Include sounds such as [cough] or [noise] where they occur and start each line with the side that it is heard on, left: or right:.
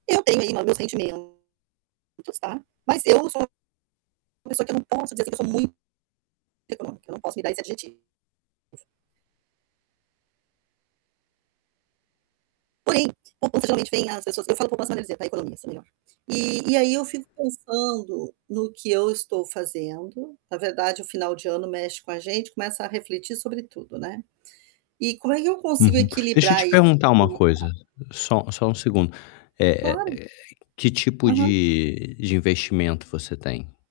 right: Eu tenho aí lá meus sentimentos, tá. Mas eu sou, uma pessoa que eu não posso dizer que eu sou muito, econômica, não posso me dar esse adjetivo. Porém, possivelmente vem as pessoas, eu falo poupança maneira de dizer, tá, economia assim é melhor. E e aí eu fico pensando no que eu estou fazendo, na verdade o final de ano mexe com a gente, começa a refletir sobre tudo, né. E como é que eu consigo
left: Uhum. Deixa eu
right: equilibrar
left: te
right: ai
left: perguntar uma
right: [unintelligible]
left: coisa, só só um segundo, eh
right: Claro.
left: eh, que tipo
right: Aham.
left: de investimento você tem?